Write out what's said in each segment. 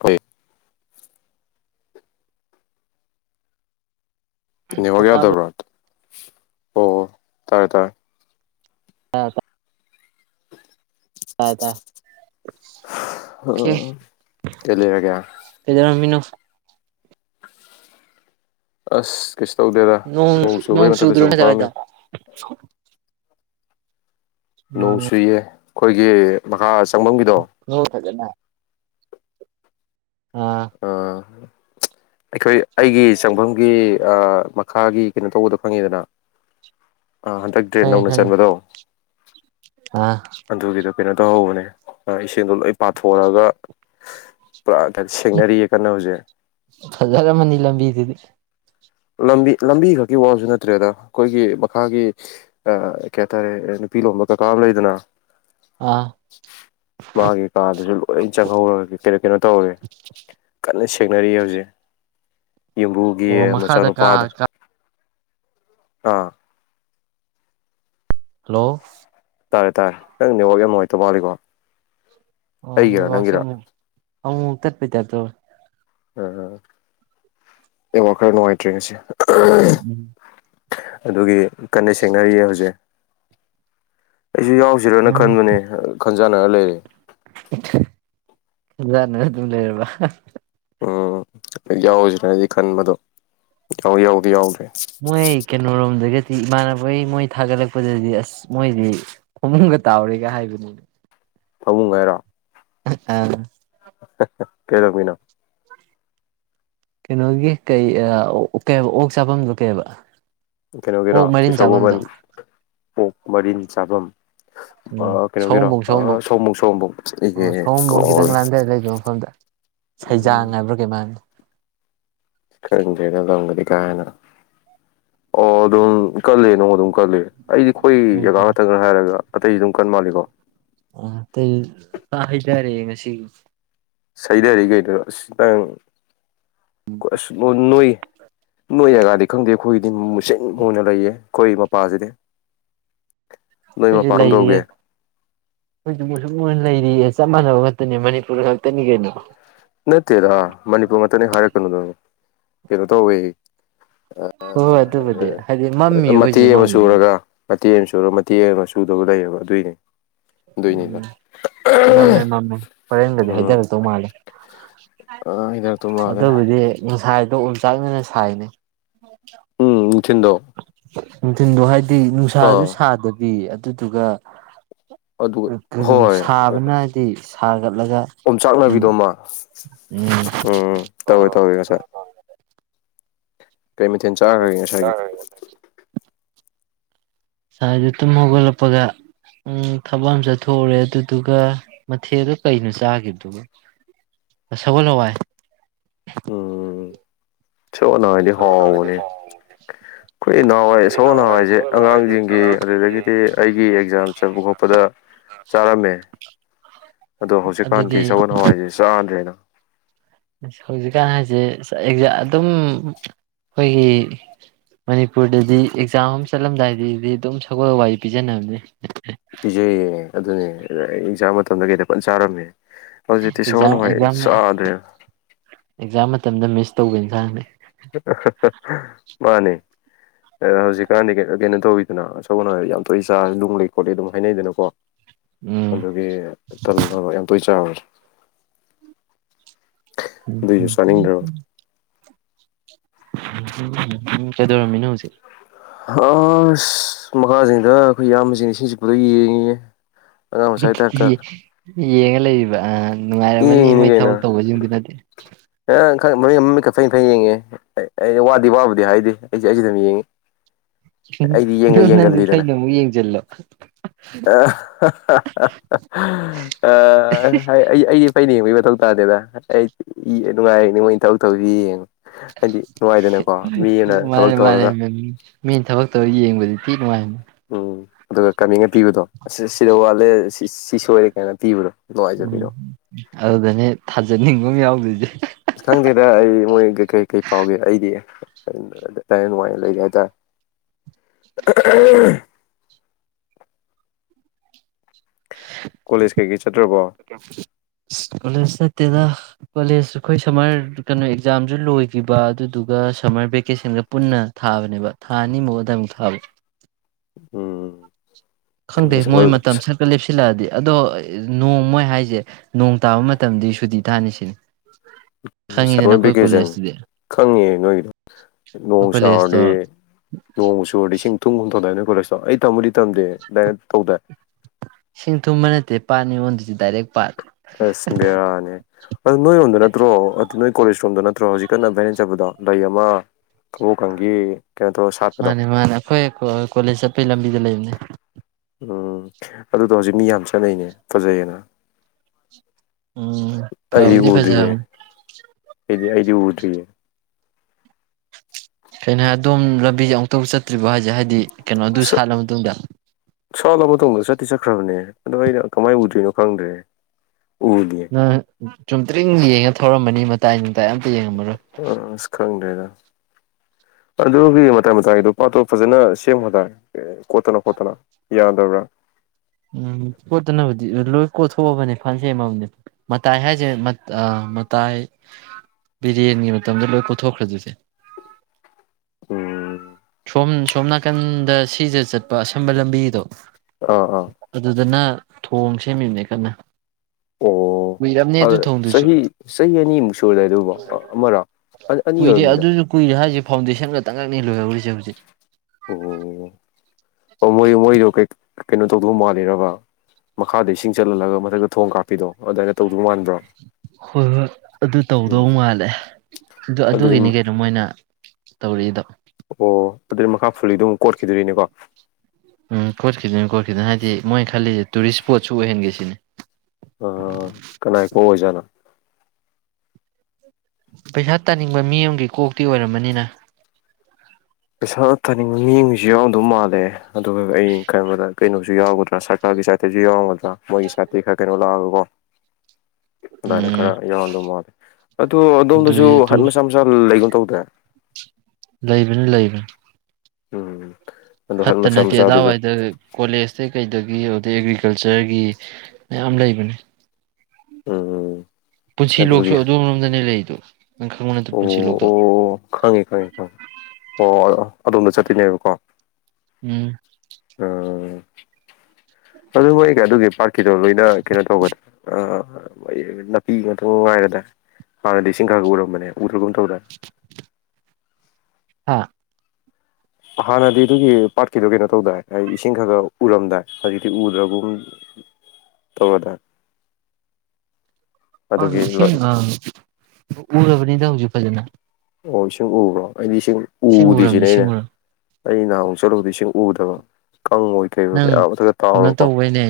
ꯍꯣꯏ ꯇꯥꯏ ꯅꯦꯠꯋꯔꯛ ꯌꯥꯗꯕꯔꯣ꯫ ꯑꯣ ꯇꯥꯔꯦ ꯇꯥꯔꯦ [unintelligible] ꯇꯥꯔꯦ ꯇꯥꯔꯦ ꯀꯩ ꯂꯩꯔꯒꯦ ꯀꯩꯗꯧꯔꯝꯃꯤꯅꯣ ꯑꯁ ꯀꯩꯁꯨ ꯇꯧꯗꯦꯗ ꯅꯣꯡ ꯆꯨꯕꯒꯤ ꯃꯊꯛꯇ ꯅꯣꯡꯆꯨꯗꯔꯣ ꯁꯨꯝ ꯅꯣꯏ ꯑꯗꯥꯏꯗ ꯐꯝꯃꯤ ꯅꯣꯡ ꯆꯨꯏꯌꯦ ꯑꯩꯈꯣꯏꯒꯤ ꯃꯈꯥ ꯆꯪꯐꯝꯒꯤꯗꯣ [unintelligible] ꯑꯥ ꯑꯥ ꯑꯩꯈꯣꯏ ꯑꯩꯒꯤ ꯆꯪꯐꯝꯒꯤ ꯑꯥ ꯃꯈꯥꯒꯤ ꯀꯩꯅꯣ ꯇꯧꯕꯗꯣ ꯐꯪꯉꯤꯗꯅ ꯍꯟꯗꯛ ꯗ꯭ꯔꯦꯟ ꯈꯪꯉꯦ ꯅꯧꯅ ꯈꯪꯉꯦ ꯆꯟꯕꯗꯣ ꯑꯥ ꯑꯗꯨꯒꯤꯗꯣ ꯀꯩꯅꯣ ꯇꯧꯍꯧꯕꯅꯦ ꯑ ꯏꯁꯤꯡꯗꯣ ꯂꯣꯏ ꯄꯥꯊꯣꯛꯑꯒ ꯁ ꯄꯨꯔꯥ ꯁꯦꯡꯅꯔꯤꯌꯦ ꯀꯟꯅ ꯍꯧꯖꯤꯛ꯫ ꯐꯖꯔꯝꯃꯅꯤ ꯂꯝꯕꯤꯗꯨꯗꯤ ꯂꯝꯕꯤ ꯂꯝꯕꯤ ꯈꯛꯀꯤ ꯋꯥꯁꯨ ꯅꯠꯇ꯭ꯔꯦꯗ ꯑꯩꯈꯣꯏꯒꯤ ꯃꯈꯥꯒꯤ ꯑꯥ ꯀꯩ ꯍꯥꯏꯇꯥꯔꯦ ꯅꯨꯄꯤ ꯂꯣꯟꯕ ꯀꯀꯥ ꯑꯃ ꯂꯩꯗꯅ ꯑꯥ ꯃꯥꯒꯤ ꯀꯥꯗꯨꯁꯨ ꯂꯣꯏ ꯆꯪꯍꯧꯔꯒ ꯀꯩꯅꯣ ꯀꯩꯅꯣ ꯇꯧꯍꯧꯔꯦ ꯀꯟꯅ ꯁꯦꯡ ꯊꯦꯡꯅꯔꯤꯌꯦ ꯍꯧꯖꯤꯛ꯫ ꯌꯨꯝꯕꯨꯒꯤ ꯑꯣ ꯃꯁ ꯃꯈꯥꯗ ꯀꯥ ꯀꯥ ꯑꯥ ꯍꯜꯂꯣ ꯇꯥꯔꯦ ꯇꯥꯔꯦ ꯅꯪ ꯅꯦꯠꯋꯥꯛ ꯌꯥꯝ ꯅꯨꯡꯉꯥꯏꯇ ꯃꯥꯥꯜꯂꯤꯀꯣ? ꯑꯣ ꯅꯦꯠꯋꯥꯛꯁꯦ ꯎꯝ ꯑꯃꯨꯃꯨꯛ ꯇꯠꯄꯩ ꯇꯥꯏꯞ ꯇꯧꯋꯦ꯫ ꯑ ꯅꯦꯠꯋꯥꯔꯛ ꯈꯔ ꯅꯨꯡꯉꯥꯏꯇ꯭ꯔꯦ ꯉꯁꯤ꯫ ꯎꯝ ꯑꯗꯨꯒꯤ ꯀꯟꯅ ꯁꯦꯡꯅꯔꯤꯌꯦ ꯍꯧꯖꯤꯛ ꯑꯩꯖꯨ ꯌꯥꯎꯁꯤꯔꯅ ꯎꯝ ꯈꯟꯕꯅꯦ ꯈꯟꯖꯥꯅꯔ ꯂꯩꯔꯦ꯫ ꯈꯟꯖꯥꯟꯅꯔ ꯑꯗꯨꯝ ꯂꯩꯔꯕ? ꯎꯝ ꯌꯥꯎꯖꯤꯔ ꯍꯥꯏꯗꯤ ꯈꯟꯕ ꯑꯗꯣ ꯌꯥꯎ ꯌꯥꯎꯗꯤ ꯌꯥꯎꯗ꯭ꯔꯦ꯫ ꯃꯣꯏ ꯀꯩꯅꯔꯣꯝꯗꯒꯗꯤ ꯏꯃꯥꯟꯅꯕꯣꯏ ꯃꯣꯏ ꯊꯥꯒꯠꯂꯛꯄꯗꯗꯤ ꯑꯁ ꯃꯣꯏꯗꯤ ꯐꯃꯨꯡꯒ ꯇꯥꯎꯔꯦꯒ ꯍꯥꯏꯕꯅꯤꯅꯦ꯫ ꯐꯃꯨꯡ ꯍꯥꯏꯔꯣ? ꯑ ꯍꯥꯍꯥ ꯀꯩꯂꯝꯒꯤꯅꯣ? ꯀꯩꯅꯣꯒꯤ ꯀꯩ ꯑ ꯑꯣꯛ ꯀꯩ ꯍꯥꯏꯕ ꯑꯣꯛ ꯆꯥꯐꯝꯗꯣ ꯀꯩꯕ? ꯀꯩꯅꯣꯒꯤꯔꯣ ꯑꯣꯛ ꯁꯤ ꯃꯔꯤꯟ ꯆꯥꯐꯝꯗꯣ ꯁꯒꯣꯃꯟ ꯄꯣꯛ ꯃꯔꯤꯟ ꯆꯥꯚꯝ꯫ ꯎꯝ ꯁꯋꯣꯝꯕꯨꯡ ꯁꯋꯣꯝꯕꯨꯡ ꯁꯣꯝꯕꯨꯡ ꯁꯣꯝꯕꯨꯡ ꯑꯥ ꯑꯦ ꯁꯋꯣꯝꯕꯨꯡ ꯀꯥꯎꯔꯦ ꯈꯤꯇꯪ ꯂꯥꯟꯊ ꯂꯩꯕ ꯃꯐꯝꯗ ꯁꯩꯖꯥꯡ ꯍꯥꯏꯕ꯭ꯔꯥ ꯀꯩꯝ ꯍꯥꯏꯝꯅꯤ ꯈꯪꯗꯔꯦꯗ ꯂꯝꯒꯗꯤ ꯀꯩ ꯍꯥꯏꯅꯣ ꯑꯣ ꯑꯗꯨꯝ ꯀꯜꯂꯤ ꯅꯣꯡ ꯑꯗꯨꯝ ꯀꯜꯂꯤ꯫ ꯑꯩꯗꯤꯈꯣꯏ ꯖꯒꯥ ꯉꯥꯛꯇꯪꯔ ꯍꯥꯏꯔꯒ꯫ ꯑꯇꯩ ꯑꯗꯨꯝ ꯀꯟ ꯃꯥꯜꯂꯤꯀꯣ? ꯑ ꯑꯇꯩ ꯄꯨꯔꯥ ꯍꯩꯗꯔꯦꯌꯦ ꯉꯁꯤꯒꯤ꯫ ꯑꯁ ꯍꯩꯗꯔꯤ ꯀꯩꯅꯣ ꯑꯁ ꯅꯪ ꯑꯁ ꯅꯣꯏ ꯅꯣꯏ ꯖꯒꯥꯗꯤ ꯈꯪꯗꯦ ꯑꯩꯈꯣꯏꯒꯤꯗꯤ ꯃꯨꯁꯤꯟ ꯃꯨꯅ ꯂꯩꯌꯦ ꯑꯩꯈꯣꯏ ꯃꯄꯥꯖꯤꯗꯤ꯫ ꯈꯣꯏꯖꯨ ꯂꯩꯔꯤꯌꯦ ꯈꯣꯏꯖꯨ ꯃꯨꯁꯤꯟ ꯃꯨ ꯂꯩꯔꯤꯌꯦ ꯆꯞ ꯃꯥꯟꯅꯕ ꯉꯥꯛꯇꯅꯦ ꯃꯅꯤꯄꯨꯔ ꯉꯥꯛꯇꯅꯤ ꯀꯩꯅꯣ꯫ ꯅꯠꯇꯦꯗ ꯃꯅꯤꯄꯨꯔ ꯉꯥꯛꯇꯅꯤ ꯍꯥꯏꯔꯛꯀꯅꯨꯗ ꯀꯩꯅꯣ ꯇꯧꯋꯦ ꯍꯣꯏ ꯍꯣꯏ ꯑꯗꯨꯕꯨꯗꯤ ꯍꯥꯏꯗꯤ ꯃꯝꯃꯤ ꯑꯩꯈꯣꯏꯁꯨ ꯃꯇꯦꯛ ꯑꯃ ꯃꯝꯃꯤ ꯃꯝꯃꯤ꯫ ꯆꯨꯔꯒ ꯃꯇꯦꯛ ꯑꯝ ꯆꯨꯔꯒ ꯃꯇꯦꯛ ꯑꯃ ꯆꯨꯗꯕ ꯂꯩꯌꯦꯕ ꯑꯗꯨꯏꯅꯤ꯫ ꯑꯗꯨꯏꯅꯤꯗ ꯎꯝ ꯃꯥꯝꯃꯦ ꯃꯥꯝꯃꯦ ꯍꯣꯔꯦꯟꯒꯗꯤ ꯎꯝ ꯍꯩꯗꯔꯛꯇꯧ ꯃꯥꯜꯂꯦ ꯍꯤꯗꯥꯛꯇꯣ ꯃꯥꯜꯂꯦ ꯑꯗꯨꯕꯨꯗꯤ ꯉꯁꯥꯏꯗꯣ ꯑꯣꯝꯆꯥꯛꯅꯅ ꯁꯥꯏꯅꯦ ꯅꯨꯡ ꯊꯤꯟꯗꯣ ꯅꯨꯡꯊꯤꯟꯗꯣ ꯍꯥꯏ ꯑꯗꯤ ꯅꯨꯡꯁꯥꯁꯨ ꯁꯥꯗꯕꯤ ꯑꯗꯨꯗꯨꯒ ꯑꯗꯨꯒ ꯖꯝ ꯍꯣꯏ ꯁꯥꯕꯅ ꯍꯥꯏꯗꯤ ꯁꯥꯠ ꯑꯣꯝꯆꯥꯛꯅꯕꯤꯗꯣꯃ ꯎꯝ ꯎꯝ ꯇꯧꯋꯦ ꯇꯧꯋꯦ ꯉꯁꯥꯏ ꯀꯩ ꯃꯊꯦꯜ ꯆꯥꯒ꯭ꯔꯒꯦ ꯉꯁꯥꯏꯒꯤ ꯁꯥꯏꯗ ꯇꯨꯝ ꯍꯧꯒꯠꯂꯛꯄꯒ ꯎ ꯊꯕꯛ ꯑꯃ ꯆꯠꯊꯣꯛꯎꯔꯦ ꯑꯗꯨꯗꯨꯒ ꯃꯊꯦꯜꯗꯣ ꯀꯩꯅꯣ ꯆꯥꯒꯤꯕꯗꯨ ꯑ ꯁꯒꯣꯜ ꯍꯋꯥꯏ ꯎꯝ ꯁꯒꯣꯜ ꯍꯋꯥꯏꯗꯤ ꯍꯥꯎꯕꯅꯤ ꯑꯩꯈꯣꯏ ꯅꯍꯥꯋꯥꯏ ꯁꯒꯣꯜ ꯍꯋꯥꯏꯁꯦ ꯑꯉꯥꯡꯁꯤꯡꯒꯤ ꯑꯗꯨꯗꯒꯤꯗꯤ ꯑꯩꯒꯤ ꯑꯦꯛꯖꯥꯝ ꯆꯠꯄ ꯈꯣꯠꯄꯗ ꯆꯥꯔꯝꯃꯦ ꯑꯗꯣ ꯍꯧꯖꯤꯛꯀꯥꯟꯗꯤ ꯑꯗꯨꯗꯤ ꯁꯒꯣꯜ ꯍꯋꯥꯏꯁꯦ ꯆꯥꯗ꯭ꯔꯦꯅ ꯑꯁ ꯍꯧꯖꯤꯛꯀꯥꯟ ꯍꯥꯏꯁꯦ ꯑꯗꯨꯝ ꯑꯩꯈꯣꯏꯒꯤ ꯃꯅꯤꯄꯨꯔꯗꯗꯤ ꯑꯦꯛꯖꯥꯝ ꯑꯃ ꯆꯠꯂꯝꯗꯥꯏꯗꯗꯤ ꯑꯗꯨꯝ ꯁꯒꯣꯜ ꯍꯋꯥꯏ ꯄꯤꯖꯅꯕꯅꯦ ꯄꯤꯖꯩꯌꯦ ꯑꯗꯨꯅꯦ ꯑꯦꯛꯖꯥꯝ ꯃꯇꯝꯗ ꯀꯩꯗ ꯐ ꯆꯥꯔꯝꯃꯦ ꯍꯧꯖꯤꯛꯇꯤ ꯁꯒꯣꯜ ꯑꯦꯛꯖꯥꯝ ꯍꯋꯥꯏ ꯑꯦꯛꯖꯥꯝ ꯆꯥꯗ꯭ꯔꯦ ꯑꯦꯛꯖꯥꯝ ꯃꯇꯝꯗ ꯃꯤꯁ ꯇꯧꯕ ꯏꯟꯖꯥꯡꯅꯦ ꯃꯥꯅꯦ ꯍꯧꯖꯤꯛꯀꯥꯟꯗꯤ ꯀꯩꯅꯣ ꯇꯧꯋꯤꯗꯅ ꯁꯒꯣꯜ ꯍꯋꯥꯏꯖꯦ ꯌꯥꯝ ꯇꯣꯏꯅ ꯆꯥ ꯅꯨꯡ ꯂꯩ ꯈꯣꯠꯂꯤ ꯑꯗꯨꯝ ꯍꯥꯏꯅꯩꯗꯅꯀꯣ ꯎꯝ ꯑꯗꯨꯒꯤ ꯇꯜꯂꯕ ꯌꯥꯝ ꯇꯣꯏ ꯆꯥꯎꯔꯦ ꯑꯗꯨꯏꯁꯨ ꯆꯥꯅꯤꯡꯗ꯭ꯔꯕ ꯎꯝ ꯀꯩꯗꯧꯔꯝꯃꯤꯅꯣ ꯍꯧꯖꯤꯛ ꯑꯁ ꯃꯈꯥꯁꯤꯡꯗ ꯑꯩꯈꯣꯏ ꯏꯌꯥꯝꯕꯁꯤꯡ ꯏꯁꯤꯡ ꯁꯤꯠꯄꯗꯣ ꯌꯦꯡꯉꯤꯌꯦ ꯑꯉꯥꯡ ꯃꯆꯥꯏ ꯇꯥꯏꯞꯇ ꯌꯦꯡꯉ ꯂꯩꯔꯤꯕ ꯅꯨꯡꯉꯥꯏꯔꯝꯃꯅꯤ ꯃꯣꯏ ꯊꯕꯛ ꯇꯧꯕꯖꯤꯡꯗꯨꯅꯗꯤ ꯑ ꯃꯃꯤ ꯃꯃꯤ ꯈ ꯐꯩꯅ ꯐꯩꯅ ꯌꯦꯡꯉꯦ ꯑꯩ ꯋꯥꯗꯤ ꯋꯥꯕꯨꯗꯤ ꯍꯥꯏꯗꯦ ꯑꯩꯁꯦ ꯑꯩꯖꯨ ꯑꯗꯨꯝ ꯌꯦꯡꯉꯤ ꯑꯩꯗꯤ ꯌꯦꯡꯒ ꯅꯪꯖꯨ ꯌꯦꯡꯒꯜꯂꯤꯗꯅ ꯐꯩꯅ ꯑꯃꯨꯛ ꯌꯦꯡꯖꯤꯜꯂꯣ [unintelligible] ꯐꯩꯅ ꯌꯦꯡꯕꯒꯤ ꯃꯊꯧ ꯇꯥꯗꯦꯗ ꯑꯩ ꯏ ꯅꯨꯡꯉꯥꯏꯔꯤꯅꯦ ꯃꯣꯏꯅ ꯊꯕꯛ ꯇꯧꯕꯁꯤ ꯌꯦꯡꯉꯤ ꯑꯃꯅ ꯃꯥꯅꯦ ꯊꯕꯛ ꯃꯥꯅꯦ ꯇꯧꯔꯒ ꯃꯤꯅ ꯊꯕꯛ ꯇꯧꯔ ꯌꯦꯡ ꯊꯤ ꯅꯨꯡꯉꯥꯏ ꯎꯝ ꯑꯗꯨꯒ ꯀꯥꯃꯦꯟꯒ ꯄꯤꯕꯗꯣ ꯑꯁ ꯁꯤꯗ ꯋꯥꯠꯂꯦ ꯁꯤ ꯁꯣꯏꯔꯦ ꯀꯥꯏꯅ ꯄꯤꯕꯗꯣ ꯅꯨꯡꯉꯥꯏꯖꯕꯤꯗꯣ ꯎꯝ ꯑꯗꯨꯗꯅꯦ ꯊꯥꯖꯅꯤꯡ ꯌꯥꯎꯗꯣꯏꯖꯦ ꯈꯪꯗꯦꯗ ꯑꯩ ꯃꯣꯏ ꯀꯩ ꯀꯩ ꯐꯥꯎꯒꯦ ꯑꯩꯗꯤ ꯅꯨꯡꯉꯥꯏꯅ ꯂꯩꯒꯦ ꯍꯥꯏꯇꯥꯔꯦ [unintelligible] ꯀꯣꯂꯦꯖ ꯀꯩꯀꯩ ꯆꯠꯇ꯭ꯔꯕꯣ ꯀꯣꯂꯦꯖ ꯆꯠꯇꯦꯗ ꯀꯣꯂꯦꯖ ꯑꯩꯈꯣꯏ ꯁꯝꯃꯔ ꯀꯩꯅꯣ ꯑꯦꯛꯖꯥꯝꯁꯨ ꯂꯣꯏꯈꯤꯕ ꯑꯗꯨꯗꯨꯒ ꯁꯝꯃꯔ ꯚꯦꯀꯦꯁꯟꯒ ꯄꯨꯟꯅ ꯊꯥꯕꯅꯦꯕ ꯊꯥ ꯑꯅꯤꯃꯨꯛ ꯑꯗꯥꯏꯃꯨꯛ ꯊꯥꯕ ꯎꯝ ꯈꯪꯗꯦ ꯀꯩꯅꯣ ꯃꯣꯏ ꯁꯝꯃꯔ ꯃꯇꯝ ꯁꯠꯀ ꯂꯦꯞꯁꯤꯜꯂꯛꯑꯗꯤ ꯑꯗꯣ ꯅꯣꯡ ꯃꯣꯏ ꯍꯥꯏꯁꯦ ꯅꯣꯡ ꯇꯥꯕ ꯃꯇꯝꯗ ꯁꯨꯇꯤ ꯊꯥꯅꯤ ꯁꯤꯅꯤ ꯈꯪꯉꯤꯗꯅ ꯁꯃꯔ ꯑꯩꯈꯣꯏ ꯕꯦꯀꯦꯁꯟ ꯀꯣꯂꯦꯖꯇꯨꯗꯤ ꯈꯪꯉꯤ ꯅꯣꯏꯒꯤꯗꯣ ꯅꯣꯡ ꯑꯩꯈꯣꯏ ꯆꯥꯔꯗꯤ ꯀꯣꯂꯦꯖꯇꯣ ꯅꯣꯡ ꯁꯨꯔꯗꯤ ꯏꯁꯤꯡ ꯊꯨꯝ ꯒꯨꯝ ꯊꯧꯗꯥꯏ ꯅꯣꯏ ꯀꯣꯂꯦꯖ ꯇꯣ ꯑꯩ ꯇꯝꯕꯨꯗꯤ ꯇꯝꯗꯦ [unintelligible] ꯇꯧꯗꯦ ꯏꯁꯤꯡ ꯊꯨꯝꯕ ꯅꯠꯇꯦ ꯄꯥꯠꯅꯦ ꯑꯣꯟꯗꯨꯏꯖꯦ ꯗꯗꯥꯏꯔꯦꯛ ꯄꯥꯠ ꯑꯁ ꯕꯦꯔꯥꯅꯤꯍꯦ ꯑꯗꯨ ꯅꯣꯏ ꯔꯣꯟꯗ ꯅꯠꯇ꯭ꯔꯣ ꯅꯣꯏ ꯀꯣꯂꯦꯖ ꯔꯣꯝꯗ ꯅꯠꯇ꯭ꯔꯣ ꯍꯧꯖꯤꯛ ꯀꯟꯅ ꯚꯏꯔꯦꯜ ꯆꯠꯄꯗꯣ ꯂꯩ ꯑꯃ ꯀꯕꯣꯀꯪꯒꯤ ꯀꯩꯅꯣ ꯇꯧꯔ ꯁꯥꯠꯄꯗꯣ ꯃꯥꯅꯦ ꯃꯥꯅꯦ ꯑꯩꯈꯣꯏ ꯀꯣꯂꯦꯖ ꯆꯠꯄꯩ ꯂꯝꯕꯤꯗ ꯂꯩꯕꯅꯦ ꯎꯝ ꯑꯗꯨꯗꯣ ꯍꯧꯖꯤꯛ ꯃꯤ ꯌꯥꯝ ꯆꯠꯅꯩꯅꯦ ꯐꯖꯩꯌꯦꯅ ꯎꯝ ꯑꯩꯗꯤ ꯐꯕꯨꯗꯤ ꯎꯗ꯭ꯔꯤꯌꯦ ꯐꯖꯕꯅꯦ [unintelligible] ꯀꯩꯅ ꯍꯥꯏ ꯑꯗꯣꯝ ꯂꯝꯕꯤꯁꯦ ꯑꯃꯨꯛꯇ ꯆꯠꯇ꯭ꯔꯤꯕꯣ ꯍꯥꯏꯁꯦ ꯍꯥꯏꯗꯤ ꯀꯩꯅꯣꯗꯨ ꯑꯁ ꯁꯥꯠꯂ ꯃꯇꯨꯡꯗ ꯁꯥꯠꯂꯕ ꯃꯇꯨꯡꯗꯣ ꯆꯠꯇꯤ ꯆꯠꯈ꯭ꯔꯕꯅꯦ ꯑꯗꯣ ꯑꯩꯅ ꯀꯃꯥꯏꯅ ꯎꯗ꯭ꯔꯤꯅꯣ ꯈꯪꯗ꯭ꯔꯦ ꯎꯗꯤꯌꯦ ꯅꯪ ꯆꯨꯝꯇ꯭ꯔꯤꯡ ꯌꯦꯡꯉ ꯊꯧꯔꯝꯃꯅꯤ ꯇꯥꯏ ꯃꯇꯥꯏ ꯑꯝꯇ ꯌꯦꯡꯉꯝꯃꯔꯣꯏ ꯑꯁ ꯈꯪꯗ꯭ꯔꯦꯗ ꯑꯗꯨꯒꯤ ꯃꯇꯥꯏ ꯃꯇꯥꯏꯒꯤꯗꯣ ꯄꯥꯠꯇꯣ ꯐꯖꯅ ꯁꯦꯝꯒꯔꯗꯥꯏ ꯀꯣꯠꯇꯅ ꯈꯣꯠꯇꯅ ꯌꯥꯗꯕ꯭ꯔꯥ ꯎꯝ ꯀꯣꯠꯇꯅꯕꯨꯗꯤ ꯂꯣꯏ ꯀꯣꯊꯣꯛꯑꯕꯅꯦ ꯐꯟ ꯁꯦꯝꯃꯕꯅꯦ ꯃꯇꯥꯏ ꯍꯥꯏꯁꯦ ꯃꯇꯥꯏ ꯕꯤꯔꯦꯟꯒꯤ ꯃꯇꯝꯗ ꯂꯣꯏ ꯀꯣꯊꯣꯛꯈ꯭ꯔꯗꯨꯗꯤ ꯎꯝ ꯁꯣꯝ ꯁꯣꯝ ꯅꯥꯀꯟꯗ ꯁꯤꯖꯥ ꯆꯠꯄ ꯑꯁꯝꯕ ꯂꯝꯕꯤꯗꯣ ꯑꯥ ꯑꯥ ꯑꯗꯨꯗꯅ ꯊꯣꯡ ꯁꯦꯝꯃꯤꯕꯅꯦ ꯀꯟꯅ ꯑꯣ ꯀꯨꯏꯔꯕꯅꯦ ꯑ ꯑꯗꯨ ꯊꯣꯡꯗꯨꯁꯨ ꯆꯍꯤ ꯆꯍꯤ ꯑꯅꯤꯃꯨꯛ ꯁꯨꯔꯗꯥꯏ ꯑꯗꯨꯕꯨ ꯑꯃꯔꯥ ꯑꯅꯤ ꯀꯨꯏꯔꯦ ꯑꯣꯏꯔꯝꯅꯤꯗ ꯑꯗꯨꯁꯨ ꯀꯨꯏꯔꯦ ꯍꯥꯏꯁꯦ [unintelligible] ꯂꯣꯏꯍꯧꯔꯤꯁꯦ ꯍꯧꯖꯤꯛ ꯑꯣ ꯑꯣ ꯃ ꯃꯣꯏꯗꯣ [unintelligible] ꯀꯩꯅꯣ ꯇꯧꯗꯧ ꯃꯥꯜꯂꯤꯔꯕ ꯃꯈꯥꯗ ꯏꯁꯤꯡ ꯆꯠꯍꯜꯂꯒ ꯃꯊꯛꯇ ꯊꯣꯡ ꯀꯥꯞꯄꯤꯗꯣ ꯑꯗꯨꯃꯥꯏꯅ ꯇꯧ ꯍꯣꯏ ꯍꯣꯏ ꯑꯗꯨ ꯇꯧꯗꯧ ꯎꯝ ꯃꯥꯜꯂꯦ ꯑꯗꯨ ꯑꯗꯨꯗꯤ ꯑꯗꯨꯒꯤꯅꯤ ꯀꯩꯅꯣ ꯃꯣꯏꯅ ꯇꯧꯔꯛꯏꯗꯣ ꯑꯣ ꯑꯗꯨꯗꯤ ꯃꯈꯥ ꯐꯨꯜꯂꯤꯗꯨꯝ ꯀꯣꯠꯈꯤꯗꯨꯔꯤꯅꯦꯀꯣ ꯎꯝ ꯈꯣꯠꯈꯤꯗꯣꯏꯅꯤ ꯈꯣꯠꯈꯤꯗꯅꯤ ꯍꯥꯏꯗꯤ ꯃꯣꯏꯅ ꯈꯜꯂꯤꯁꯦ ꯇꯨꯔꯤꯁ ꯏꯁꯄꯣꯠꯁꯨ ꯑꯣꯏꯍꯟꯒꯦ ꯁꯤꯅꯦ ꯑ ꯀꯅꯥꯏ ꯀꯣꯛ ꯑꯣꯏꯖꯥꯠꯅꯣ꯫ ꯄꯩꯁꯥ ꯇꯥꯟꯅꯤꯡꯕ ꯃꯤ ꯑꯃꯒꯤ ꯀꯣꯛꯇꯤ ꯑꯣꯏꯔꯝꯃꯅꯤꯅ꯫ ꯄꯩꯁꯥ ꯇꯥꯅꯤꯡꯕ ꯃꯤꯑꯝꯒꯤꯁꯨ ꯌꯥꯎꯗꯧ ꯃꯥꯜꯂꯦ꯫ ꯑꯗꯨꯒ ꯑꯩꯩꯅ ꯈꯟꯕꯗ ꯀꯩꯅꯣ ꯁꯨꯌꯥꯎꯒꯗ꯭ꯔ ꯁꯔꯀꯥꯔꯒꯤ ꯁꯥꯏꯠ ꯇꯩꯁꯨ ꯌꯥꯎ ꯃꯣꯏꯒꯤ ꯁꯥꯠꯇꯩ ꯈ ꯀꯩꯅꯣꯒ [inaudible] ꯑꯗꯨꯃꯥꯏꯅ ꯈꯔ ꯎꯝ ꯌꯥꯎꯔꯝꯗꯧ ꯃꯥꯜꯂꯦ ꯑꯗꯨ ꯑꯗꯣꯝꯗꯁꯨ ꯑꯗꯨꯏ ꯑꯗꯨ ꯍꯠ ꯃꯆꯥ ꯃꯆꯥ ꯂꯩꯒꯨꯝ ꯇꯧꯗꯥꯏ꯫ ꯂꯩꯕꯅꯤ ꯂꯩꯕꯅꯤ꯫ ꯎꯝ꯫ ꯑꯗꯣ ꯍꯠ ꯍꯠꯇ ꯃꯆꯥ ꯅꯠꯇꯦ ꯑꯗ ꯃꯆꯥꯗꯨꯁꯨ ꯋꯥꯏꯗ ꯀꯣꯂꯁꯇꯩ ꯀꯩꯗꯒꯤ ꯑꯗꯨꯗꯩ ꯑꯦꯒ꯭ꯔꯤꯀꯜꯆꯔꯒꯤ ꯃꯌꯥꯝ ꯂꯩꯕꯅꯦ꯫ ꯎꯝ꯫ ꯄꯨꯟꯁꯤ ꯂꯣꯛꯁꯨ ꯑꯗꯨꯒꯤ ꯑꯗꯨꯔꯣꯝꯗꯅꯦ ꯂꯩꯗꯨ꯫ ꯑꯣ ꯑꯣ ꯈꯪꯉꯦ ꯈꯪꯉꯦ ꯈꯪꯉꯦ ꯑꯣ꯫ ꯑꯗꯣꯝꯗ ꯆꯠꯇꯨꯏꯅꯦꯕꯀꯣ꯫ ꯎꯝ꯫ ꯑ꯫ ꯑꯗꯨ ꯃꯣꯏꯒꯤ ꯑꯗꯨꯒꯤ ꯄꯥꯔꯀꯤꯗꯣ ꯂꯣꯏꯅ ꯀꯩꯅꯣ ꯇꯧꯒꯗ꯭ꯔꯥ꯫ ꯑ ꯅꯥꯄꯤ ꯉꯥꯛꯇꯪ ꯉꯥꯏꯔꯗꯥꯏ ꯍꯥꯟꯅꯗꯤ ꯏꯁꯤꯡ ꯈꯒ ꯎꯔꯝꯕꯅꯦ ꯎꯗ꯭ꯔꯒꯨꯝ [unintelligible] ꯍꯥ꯫ ꯍꯥꯟꯅꯗꯤ ꯑꯗꯨꯒꯤ ꯄꯥꯠꯀꯤꯗꯣ ꯀꯩꯅꯣ ꯇꯧꯗꯥꯏ ꯑ-ꯏꯁꯤꯡ ꯈ ꯒ ꯎꯔꯝꯗꯥꯏ ꯍꯧꯖꯤꯛꯇꯤ ꯎꯗ꯭ꯔꯒꯨꯝ ꯇꯧꯔꯗꯥꯏ꯫ ꯑꯪ ꯑꯗꯨꯒꯤ ꯂꯣꯏ ꯏꯁꯤꯡ ꯑꯪ ꯎꯔꯕꯅꯤꯗ ꯍꯧꯖꯤꯛ꯫ ꯐꯖꯅ꯫ ꯑꯣ ꯢꯁꯤꯡ ꯎꯕ꯭ꯔꯣ꯫ ꯑꯩꯗꯤ ꯏꯁꯤꯡ ꯎꯔꯕꯅꯤ ꯎꯗꯦꯁꯤꯅꯦ ꯏꯁꯤꯡ ꯑꯩꯅ꯫ ꯎꯔꯕꯅꯤ ꯑꯩ ꯅꯍꯥꯉꯨ ꯑꯃꯨꯛ ꯆꯠꯂꯨꯕꯗꯨ ꯏꯁꯤꯡ ꯎꯗꯕ꯫ ꯀꯪꯉꯣꯏ ꯀꯩꯑꯣꯏ ꯎꯪ ꯃꯌꯥꯝ ꯃꯊꯛꯇ ꯀꯩꯅꯣ ꯇꯥꯎꯔꯀꯣ ꯇꯧꯕꯩꯅꯦ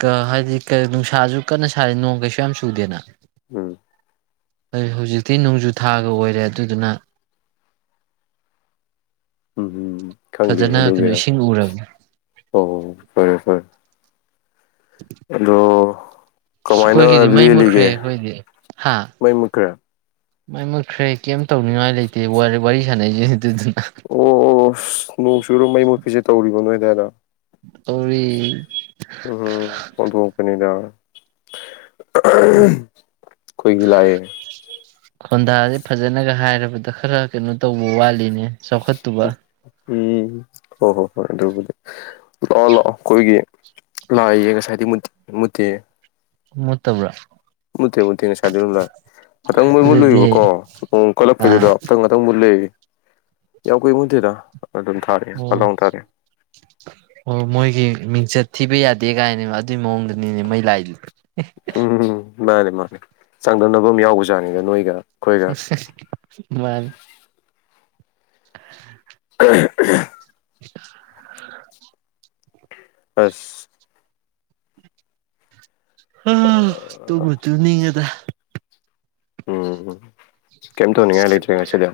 ꯀ-ꯍꯥꯏꯗꯤ꯫ ꯅꯨꯡꯁꯥꯁꯨ ꯀꯟꯅ ꯁꯥꯏ ꯅꯣꯡ ꯀꯩꯁꯨ ꯌꯥꯝ ꯆꯨꯗꯦꯅ꯫ ꯎꯝ꯫ ꯍꯧꯖꯤꯛꯇꯤ ꯅꯣꯡꯖꯨ ꯊꯥꯒ ꯑꯣꯏꯔꯦ ꯑꯗꯨꯗꯨꯅ꯫ ꯎꯝ ꯈꯪꯗꯦ ꯐꯖꯅ ꯀꯩꯅꯣ ꯑꯗꯨꯒꯤꯔ ꯏꯁꯤꯡ ꯎꯔꯕꯅꯤ ꯑꯣ ꯐꯔꯦ ꯐꯔꯦ꯫ ꯑꯗꯣ꯫ ꯀꯃꯥꯏꯅ ꯑꯩꯈꯣꯏꯒꯤꯗꯤ ꯃꯩ ꯃꯨꯠꯈ꯭ꯔꯦ ꯂꯦꯜꯂꯤꯒꯦ ꯑꯩꯈꯣꯏꯗꯤ ꯍꯥ ꯃꯩ ꯃꯨꯠꯈ꯭ꯔꯦ꯫ ꯃꯩ ꯃꯨꯠꯈ꯭ꯔꯦ ꯀꯩꯝ ꯇꯧꯅꯤꯉꯥꯏ ꯂꯩꯇꯦ ꯋꯥꯔꯤ ꯁꯥꯟꯅꯔꯤꯁꯤꯅꯤ ꯑꯗꯨꯗꯨ ꯑꯣ ꯑꯣ ꯑꯣ ꯑꯁ ꯅꯣꯡ ꯆꯨꯔ ꯃꯩ ꯃꯨꯠꯄꯤꯖꯦ ꯇꯧꯔꯤꯕ ꯅꯣꯏ ꯌꯥꯗꯧꯔꫭ ꯇꯧꯔꯤ- ꯎꯝꯝ ꯑꯣꯟꯊꯣꯛꯄꯅꯤꯗ ꯑꯥ ꯑꯍꯥ ꯍꯝꯝ ꯑꯩꯈꯣꯏꯒꯤꯗꯤ ꯂꯥꯏꯑꯦ ꯈꯣꯟꯗꯥꯥꯖꯦ ꯐꯖꯅꯒ ꯍꯥꯏꯔꯕꯗ ꯈꯔ ꯀꯩꯅꯣ ꯇꯧꯕ ꯋꯥꯠꯂꯤꯅꯦ ꯆꯥꯎꯈꯠꯇꯨꯕ ꯎꯝ ꯍꯣ ꯍꯣ ꯍꯣꯏ ꯑꯗꯨꯕꯨꯗꯤ ꯂꯥꯛꯑꯣ ꯂꯥꯛꯑꯣ ꯑꯩꯈꯣꯏꯒꯤ ꯂꯥꯛꯏꯌꯦ ꯉꯁꯥꯏꯗꯩ ꯃꯨꯠ ꯃꯨꯠꯇꯤꯌꯦ ꯃꯨꯠꯇꯕ꯭ꯔꯥ ꯃꯨꯠꯇꯦ ꯃꯨꯠꯇꯦ ꯉꯁꯥꯏꯗꯩ ꯑꯗꯨꯝ ꯂꯥꯛꯑꯦ ꯉꯥꯇꯪ ꯃꯩ ꯑꯗꯨꯗꯤ ꯃꯨꯠꯂꯨꯏꯦꯕꯀꯣ ꯅꯣꯡ ꯑꯥ ꯀꯠꯂꯛꯄꯩꯗꯨꯗ ꯉꯥꯇꯪ ꯉꯥꯇꯪ ꯃꯨꯠꯂꯦ ꯌꯥꯝ ꯀꯨꯏ ꯃꯨꯠꯇꯦꯗ ꯑꯗꯨꯝ ꯊꯥꯔꯛꯑꯦ ꯐꯠ ꯑꯣ- ꯂꯥꯎꯅ ꯊꯥꯔꯛꯑꯦ ꯑꯣ ꯃꯣꯏꯒꯤ ꯃꯤꯡꯆꯠ ꯊꯤꯕ ꯌꯥ ꯗꯦ ꯀꯥꯏꯅꯦꯕ ꯑꯗꯨꯏ ꯃꯑꯣꯡꯗꯅꯤꯅꯦ ꯃꯩ ꯂꯥꯏꯗꯨꯗꯤ ꯎꯝ ꯃꯥꯅꯦ ꯃꯥꯅꯦ ꯆꯥꯡꯗꯝꯅꯕ ꯑꯃ ꯌꯥꯎꯕꯖꯥꯅꯤꯗ ꯅꯣꯏꯒꯥ ꯁ ꯍꯝ ꯃꯥꯅꯤ [unintelligible] [unintelligible] ꯑꯥꯁ ꯑ ꯇꯨꯝꯕꯨ ꯇꯨꯝꯅꯤꯡꯉꯦꯗꯥ ꯎꯝ ꯀꯩꯝ ꯑꯁ ꯀꯩꯝ ꯂꯩꯇ꯭ꯔꯦ ꯇꯧꯅꯤꯡꯉꯥꯏ ꯉꯁꯤꯗꯤ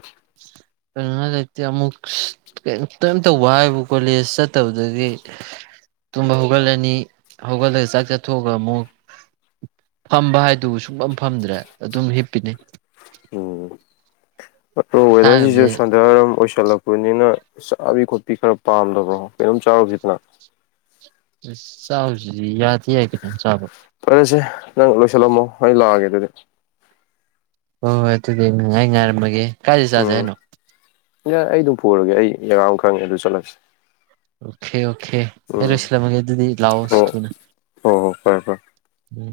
ꯇꯧꯅꯤꯡꯉꯥꯏ ꯂꯩꯇꯦ ꯑꯃꯨꯛ ꯑꯁ ꯀꯩꯝꯇ ꯀꯩꯝ ꯇꯧꯕ ꯍꯥꯏꯕꯨ ꯀꯣꯂꯦꯖ ꯆꯠꯇꯕꯗꯒꯤ ꯇꯨꯝꯕ ꯍꯧꯒꯠꯂꯅꯤ ꯍꯧꯒꯠꯂ ꯆꯥꯛ ꯆꯠꯊꯣꯛꯑꯒ ꯑꯃꯨꯛ ꯐꯝꯕ ꯍꯥꯏꯗꯨꯕꯨ ꯁꯨꯡꯐꯝ ꯐꯝꯗ꯭ꯔꯦ ꯑꯗꯨꯝ ꯍꯤꯞꯄꯤꯅꯤ [unintelligible] [unintelligible] ꯋꯦꯗꯔꯁꯤꯁꯨ ꯏꯁꯥꯒꯁꯦ ꯁꯟꯗ꯭ꯌꯥ ꯋꯥꯏꯔꯝ ꯑꯣꯏꯁꯟ ꯀꯜꯂꯛꯄꯅꯤꯅ ꯆꯥꯕꯤ ꯈꯣꯠꯄꯤ ꯈꯔ ꯄꯥꯝꯗꯕ꯭ꯗ‌ꯣ ꯀꯩꯅꯣꯝ ꯆꯥꯔꯨꯁꯤꯗꯅ ꯆꯥꯎꯁꯤꯗꯤ ꯏꯌꯥꯗ ꯊꯤ ꯌꯥꯏ ꯀꯩꯅꯣꯝ ꯆꯥꯕ ꯐꯔꯦꯁꯦ ꯅꯪ ꯂꯣꯏꯁꯜꯂꯝꯃꯣ ꯑꯩ ꯂꯥꯛꯑꯒꯦ ꯑꯗꯨꯗꯤ ꯍꯣ ꯍꯣꯏ ꯑꯗꯨꯗꯤ ꯑꯩ ꯉꯥꯏ ꯉꯥꯏꯔꯝꯃꯒꯦꯍꯦ ꯀꯥꯏꯗ ꯆꯥꯖꯦ ꯍꯥꯏꯅꯣ ꯌꯥꯢ ꯑꯩ ꯗꯨꯝ ꯄꯨꯔꯒꯦ ꯑꯩ ꯖꯒꯥ ꯑꯃ ꯈꯪꯉꯦ ꯑꯗꯨ ꯆꯠꯂꯁꯦ ꯑꯣꯈꯦ ꯑꯣꯈꯦ ꯑꯩ ꯂꯣꯏꯁꯤꯜꯂꯝꯃꯒꯦ ꯑꯗꯨꯗꯤ ꯂꯥꯛꯑꯣ ꯍꯣ ꯊꯨꯅ ꯍꯣ ꯍꯣ ꯐꯔꯦ ꯐꯔꯦ ꯎꯝ